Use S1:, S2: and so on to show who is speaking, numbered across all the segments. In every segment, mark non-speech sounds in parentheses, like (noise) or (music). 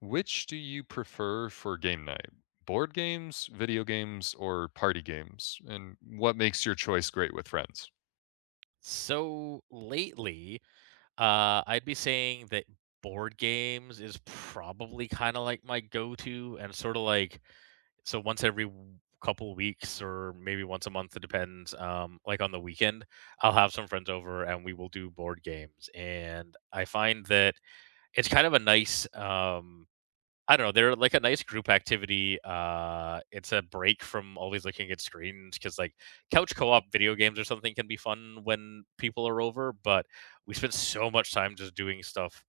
S1: Which do you prefer for game night? Board games, video games, or party games? And what makes your choice great with friends?
S2: So lately, I'd be saying that board games is probably kind of like my go-to, and sort of like so once every w- couple weeks or maybe once a month, it depends. Like on the weekend, I'll have some friends over and we will do board games, and I find that it's kind of a nice. I don't know, they're like a nice group activity, it's a break from always looking at screens because, like, couch co-op video games or something can be fun when people are over, but we spend so much time just doing stuff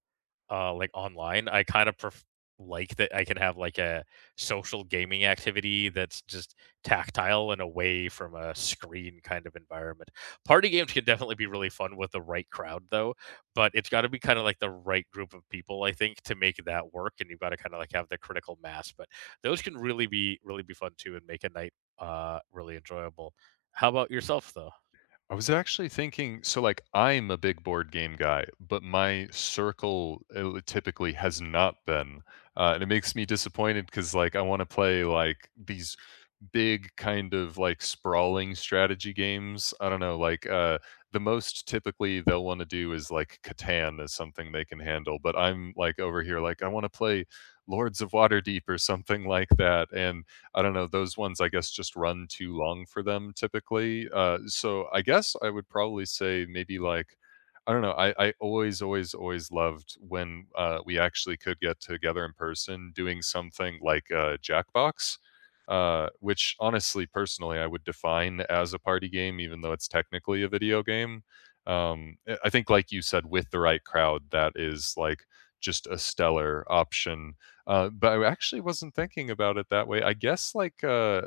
S2: like online, I kind of pref- like that I can have like a social gaming activity that's just tactile and away from a screen kind of environment. Party games can definitely be really fun with the right crowd though, but it's got to be kind of like the right group of people I think to make that work and you've got to kind of like have the critical mass, but those can really be fun too and make a night really enjoyable. How about yourself though?
S1: I was actually thinking, so like I'm a big board game guy, but my circle typically has not been, and it makes me disappointed because like I want to play like these big kind of like sprawling strategy games. I don't know, like the most typically they'll want to do is like Catan is something they can handle, but I'm like over here like I want to play Lords of Waterdeep or something (laughs) like that. And I don't know, those ones I guess just run too long for them typically. So I guess I would probably say maybe like I don't know. I always, always, always loved when we actually could get together in person doing something like Jackbox, which honestly, personally, I would define as a party game, even though it's technically a video game. I think, like you said, with the right crowd, that is like just a stellar option. But I actually wasn't thinking about it that way. I guess like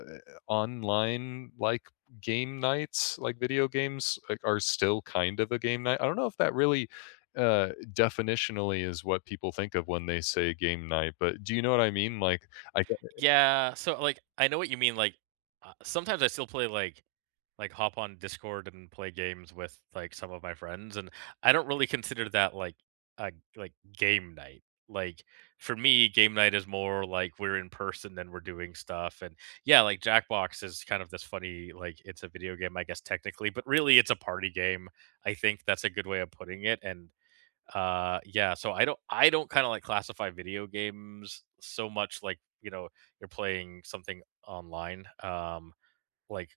S1: online, like game nights, like video games like, are still kind of a game night. I don't know if that really definitionally is what people think of when they say game night, but do you know what I mean? Like I
S2: Yeah, so like I know what you mean. Like sometimes I still play like hop on Discord and play games with like some of my friends and I don't really consider that like a like game night. Like for me, game night is more like we're in person and we're doing stuff. And yeah, like Jackbox is kind of this funny, like it's a video game, I guess technically, but really it's a party game. I think that's a good way of putting it. And yeah, so I don't kind of like classify video games so much like, you know, you're playing something online. Like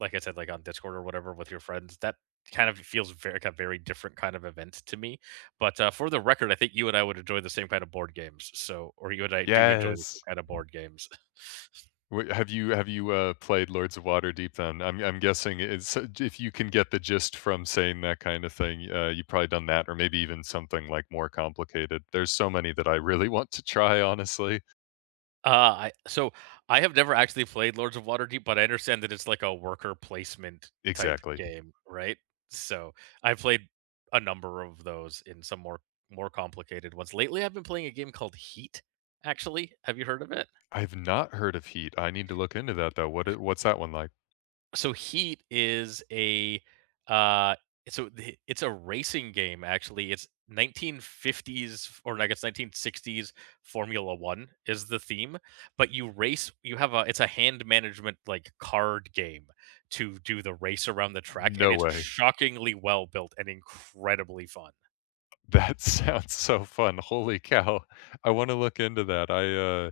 S2: like I said, like on Discord or whatever with your friends, that kind of feels very like a very different kind of event to me. But for the record, I think you and I would enjoy the same kind of board games. So, or you and I do enjoy the same
S1: Yes.
S2: kind of board games. (laughs)
S1: Wait, have you played Lords of Waterdeep then? I'm guessing it's if you can get the gist from saying that kind of thing, you've probably done that, or maybe even something like more complicated. There's so many that I really want to try, honestly.
S2: I so I have never actually played Lords of Waterdeep, but I understand that it's like a worker placement type
S1: Exactly.
S2: game, right? So I played a number of those in some more complicated ones. Lately, I've been playing a game called Heat. Actually, have you heard of it?
S1: I've not heard of Heat. I need to look into that, though. What I what's that one like?
S2: So Heat is a uh it's a racing game actually. It's or I guess 1960s Formula 1 is the theme, but you have a it's a hand management like card game to do the race around the track and
S1: No
S2: it's
S1: way.
S2: shockingly well built and incredibly fun.
S1: That (laughs) sounds so fun. Holy cow. I wanna look into that.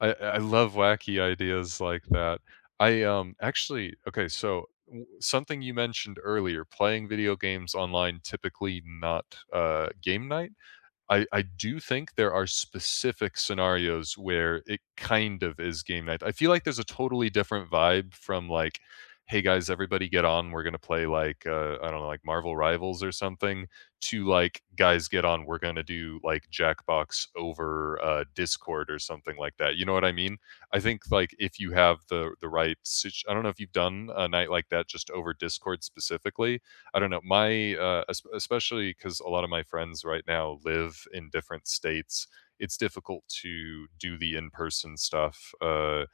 S1: I love wacky ideas like that. Actually, okay, so w something you mentioned earlier, playing video games online typically not, game night? I do think there are specific scenarios where it kind of is game night. I feel like there's a totally different vibe from, like, "Hey, guys, everybody get on, we're gonna play, like, I don't know, like, Marvel Rivals or something," to, like, "Guys, get on, we're gonna do, like, Jackbox over, Discord," or something like that, you know what I mean? I think, like, if you have the right sit I don't know if you've done a night like that just over Discord specifically. I don't know, my especially because a lot of my friends right now live in different states. It's difficult to do the in person stuff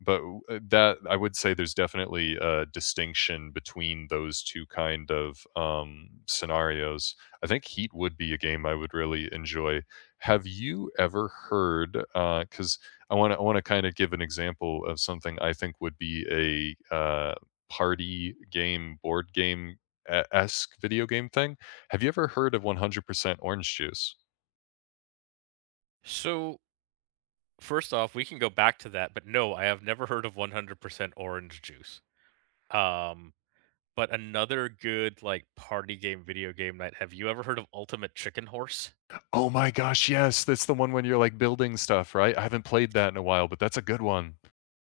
S1: but that I would say there's definitely a distinction between those two kind of scenarios. I think Heat would be a game I would really enjoy. Have you ever heard? Because I want to kind of give an example of something I think would be a party game, board game esque video game thing. Have you ever heard of 100% Orange Juice?
S2: So first off, we can go back to that, but no, I have never heard of 100% orange juice. Um But another good, like, party game, video game night have you ever heard of Ultimate Chicken Horse?
S1: Oh my gosh, yes, that's the one when you're like building stuff, right? I haven't played that in a while, but that's a good one.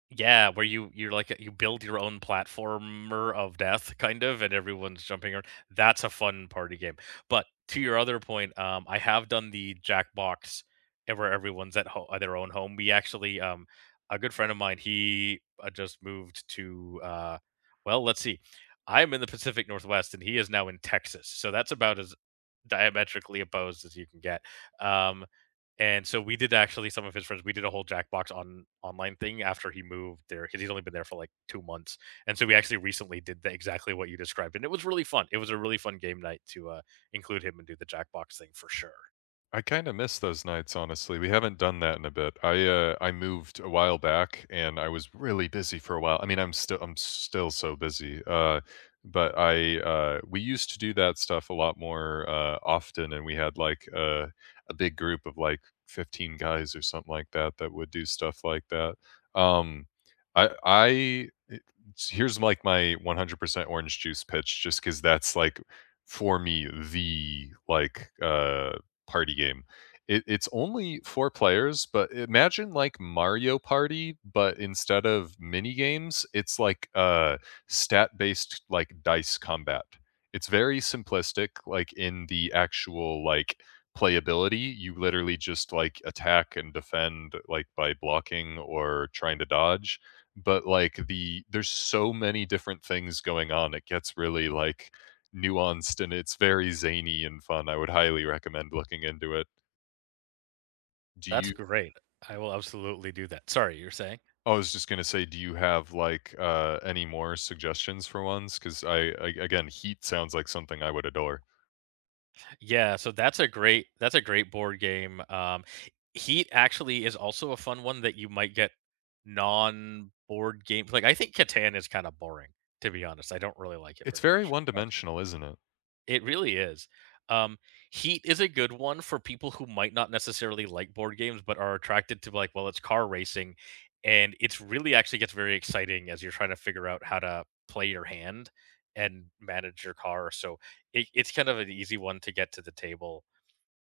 S2: Yeah, where you're like you build your own platformer of death kind of and everyone's jumping around. That's a fun party game. But to your other point, I have done the Jackbox where everyone's at their own home. We actually a good friend of mine, he just moved to well, let's see. I'm in the Pacific Northwest and he is now in Texas. So that's about as diametrically opposed as you can get. Um and so we did actually some of his friends. We did a whole Jackbox on online thing after he moved there because he's only been there for like 2 months. And so we actually recently did the, exactly what you described, and it was really fun. It was a really fun game night to include him and do the Jackbox thing for sure.
S1: I kinda miss those nights, honestly. We haven't done that in a bit. I moved a while back, and I was really busy for a while. I mean, I'm still so busy, but we used to do that stuff a lot more, often, and we had, like, a big group of, like, 15 guys or something like that that would do stuff like that. Um, I it Here's, like, my 100% orange juice pitch just because that's, like, for me, the, like, party game. It's only four players, but imagine like Mario Party, but instead of mini games, it's like stat based like dice combat. It's very simplistic, like in the actual like playability. You literally just like attack and defend like by blocking or trying to dodge. But like there's so many different things going on. It gets really like nuanced and it's very zany and fun. I would highly recommend looking into it. Do
S2: That's
S1: you
S2: great. I will absolutely do that. Sorry, you're saying?
S1: I was just gonna say, do you have like any more suggestions for ones? Because I again, Heat sounds like something I would adore.
S2: Yeah, so that's a great board game. Heat actually is also a fun one that you might get non board games. Like I think Catan is kind of boring, to be honest. I don't really like it
S1: It's
S2: very
S1: very
S2: much.
S1: one dimensional, isn't it?
S2: It really is. Um, Heat is a good one for people who might not necessarily like board games, but are attracted to like, well, it's car racing, and it's really actually gets very exciting as you're trying to figure out how to play your hand and manage your car. So it's kind of an easy one to get to the table.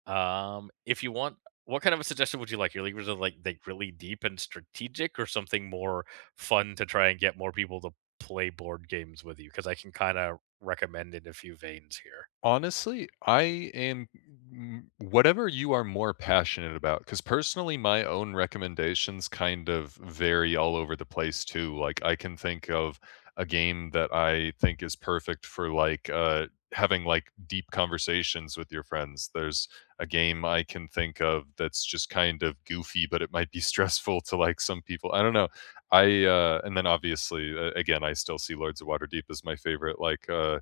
S2: If you want, what kind of a suggestion would you like? Your leagues are like really deep and strategic, or something more fun to try and get more people to play board games with you? Because I can kind of recommend in a few veins here.
S1: Honestly, I am m whatever you are more passionate about. Because personally, my own recommendations kind of vary all over the place too, like, I can think of a game that I think is perfect for, like, having, like, deep conversations with your friends. There's a game I can think of that's just kind of goofy, but it might be (laughs) stressful to, like, some people. I don't know. And then obviously, again, I still see Lords of Waterdeep as my favorite, like,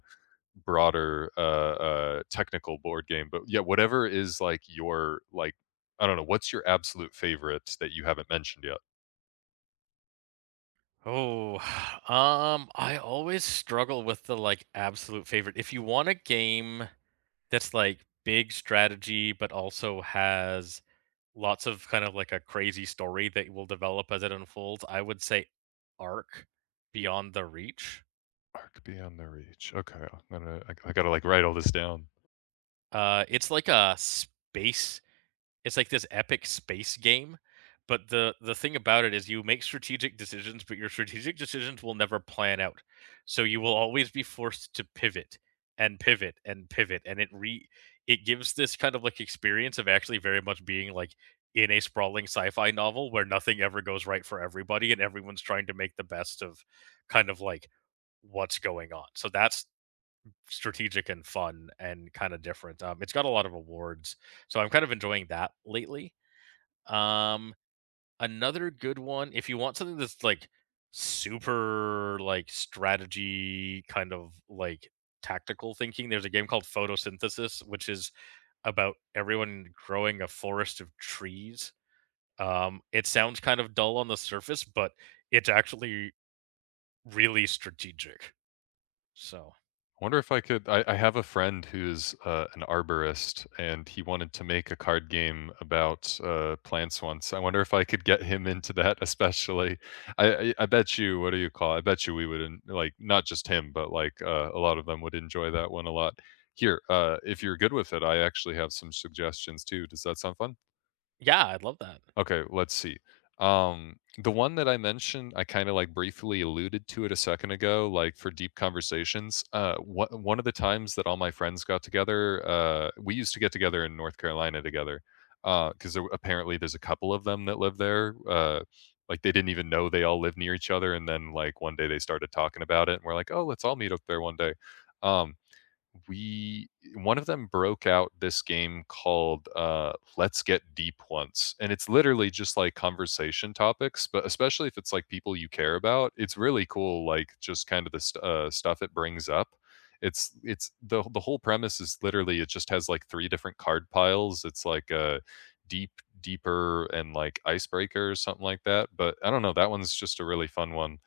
S1: broader, technical board game, but yeah, whatever is like your like I don't know, what's your absolute favorite that you haven't mentioned yet?
S2: Oh, (sighs) I always struggle with the like absolute favorite. If you want a game that's like big strategy, but also has lots of kind of like a crazy story that will develop as it unfolds, I would say Ark, Beyond the Reach.
S1: Arc Beyond the Reach. Okay, I'm gonna I gotta like write all this down.
S2: Uh, it's like a space It's like this epic space game, but the thing about it is you make strategic decisions, but your strategic decisions will never plan out. So you will always be forced to pivot and pivot and pivot, and it re it gives this kind of like experience of actually very much being like in a sprawling sci-fi novel where nothing ever goes right for everybody and everyone's trying to make the best of kind of like what's going on. So that's strategic and fun and kind of different. It's got a lot of awards, so I'm kind of enjoying that lately. Um, Another good one, if you want something that's like super like strategy kind of like tactical thinking, there's a game called Photosynthesis, which is about everyone growing a forest of trees. It sounds kind of dull on the surface, but it's actually really strategic. So
S1: Wonder if I could. I have a friend who's an arborist, and he wanted to make a card game about plants once. I wonder if I could get him into that, (laughs) especially. I bet you. What do you call? I bet you we would like not just him, but like a lot of them would enjoy that one a lot. Here, if you're good with it, I actually have some suggestions too. Does that sound fun?
S2: yeah, I would love that.
S1: Okay, let's see. The one that I mentioned, I kind of like briefly alluded to it a second ago, like for deep conversations. One one of the times that all my friends got together, we used to get together in North Carolina together, because there, apparently there's a couple of them that live there. Like they didn't even know they all live near each other, and then like one day they started talking about it, and we're like, oh, let's all meet up there one day. Um, we One of them broke out this game called let's get deep once, and it's literally just like conversation topics. But especially if it's like people you care about, it's really cool, like just kind of the stuff it brings up. It's it's the the whole premise is literally it just has like three different card piles. It's like a deep deeper and like icebreaker or something like that. But I don't know, that one's just a really fun one.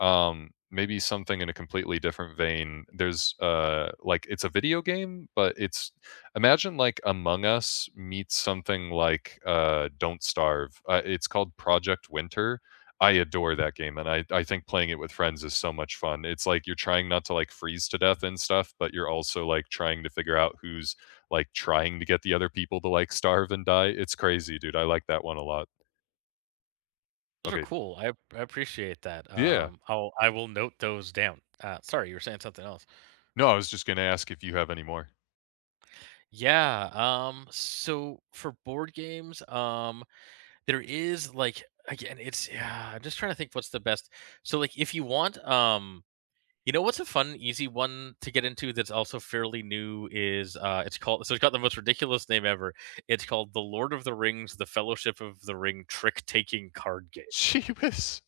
S1: Maybe something in a completely different vein. There's like it's a video game, but it's imagine like Among Us meets something like Don't Starve. It's called Project Winter. I adore that game, and I think playing it with friends is so much fun. It's like you're trying not to like freeze to death and stuff, but you're also like trying to figure out who's like trying to get the other people to like starve and die. It's crazy, dude. I like that one a lot.
S2: Those are
S1: Okay.
S2: cool. I appreciate that.
S1: Yeah.
S2: I will note those down. Sorry, you were saying something else.
S1: No, I was just going to ask if you have any more.
S2: Yeah. So for board games, there is like again, it's yeah. I'm just trying to think what's the best. So like, if you want, you know what's a fun, easy one to get into that's also fairly new is it's called so it's got the most ridiculous name ever. It's called The Lord of the Rings: The Fellowship of the Ring Trick Taking Card Game.
S1: (laughs) She was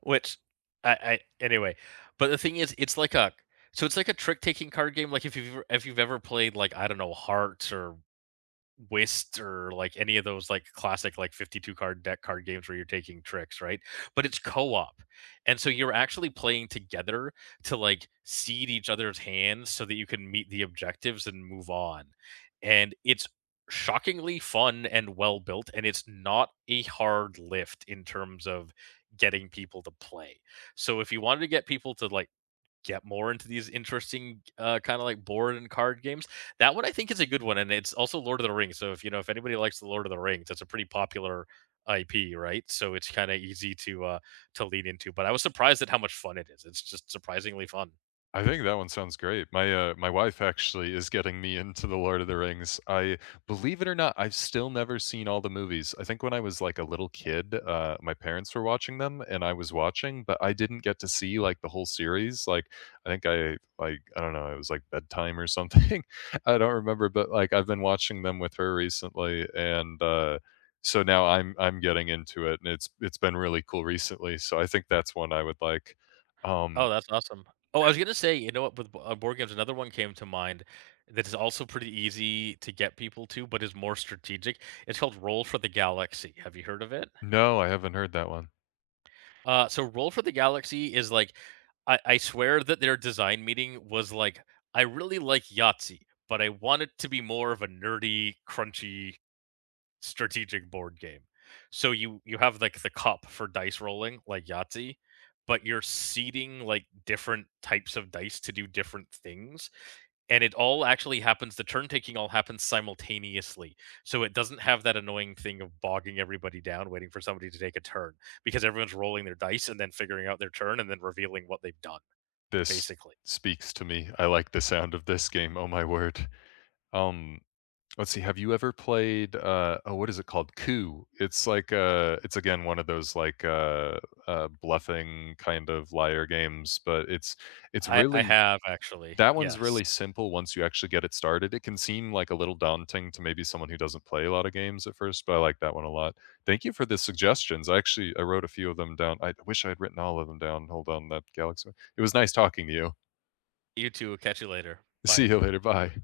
S2: Which I anyway, but the thing is, it's like a so it's like a trick taking card game. Like if you've ever played like I don't know Hearts or whist or like any of those like classic like 52 card deck card games where you're taking tricks right but it's co-op and so you're actually playing together to like seed each other's hands so that you can meet the objectives and move on and it's shockingly fun and well built and it's not a hard lift in terms of getting people to play so if you wanted to get people to like get more into these interesting kind of like board and card games. That one I think is a good one, and it's also Lord of the Rings. So if you know if anybody likes the Lord of the Rings, that's a pretty popular IP, right? So it's kind of easy to lean into. But I was surprised at how much fun it is. It's just surprisingly fun.
S1: I think that one sounds great. My wife actually is getting me into The Lord of the Rings. I Believe it or not, I've still never seen all the movies. I think when I was, like, a little kid, my parents were watching them, and I was watching, but I didn't get to see, like, the whole series. Like, I think I like, I don't know, it was, like, bedtime or something. (laughs) I don't remember, but, like, I've been watching them with her recently, and, so now I'm getting into it, and it's been really cool recently, so I think that's one I would like.
S2: Oh,
S1: Um,
S2: that's awesome. Oh, I was gonna say, you know what? With board games, another one came to mind that is also pretty easy to get people to, but is more strategic. It's called Roll for the Galaxy. Have you heard of it?
S1: No, I haven't heard that one.
S2: So Roll for the Galaxy is like, I swear that their design meeting was like, I really like Yahtzee, but I want it to be more of a nerdy, crunchy strategic board game. So you have like the cup for dice rolling like Yahtzee, but you're seeding like different types of dice to do different things. And it all actually happens, the turn taking all happens simultaneously. So it doesn't have that annoying thing of bogging everybody down, waiting for somebody to take a turn because everyone's rolling their dice and then figuring out their turn and then revealing what they've done,
S1: This
S2: basically.
S1: speaks to me. I like the sound of this game, oh my word. Um, let's see, have you ever played, oh, what is it called? Coup. It's like, it's again one of those like, bluffing kind of liar games, but it's
S2: I
S1: really
S2: have actually.
S1: that one's
S2: Yes.
S1: really simple once you actually get it started. It can seem like a little daunting to maybe someone who doesn't play a lot of games at first, but I like that one a lot. Thank you for the suggestions. I wrote a few of them down. I wish I had written all of them down. Hold on, that Galaxy. It was nice talking to you.
S2: You too. Catch you later.
S1: (laughs) See
S2: Bye.
S1: you later. Bye.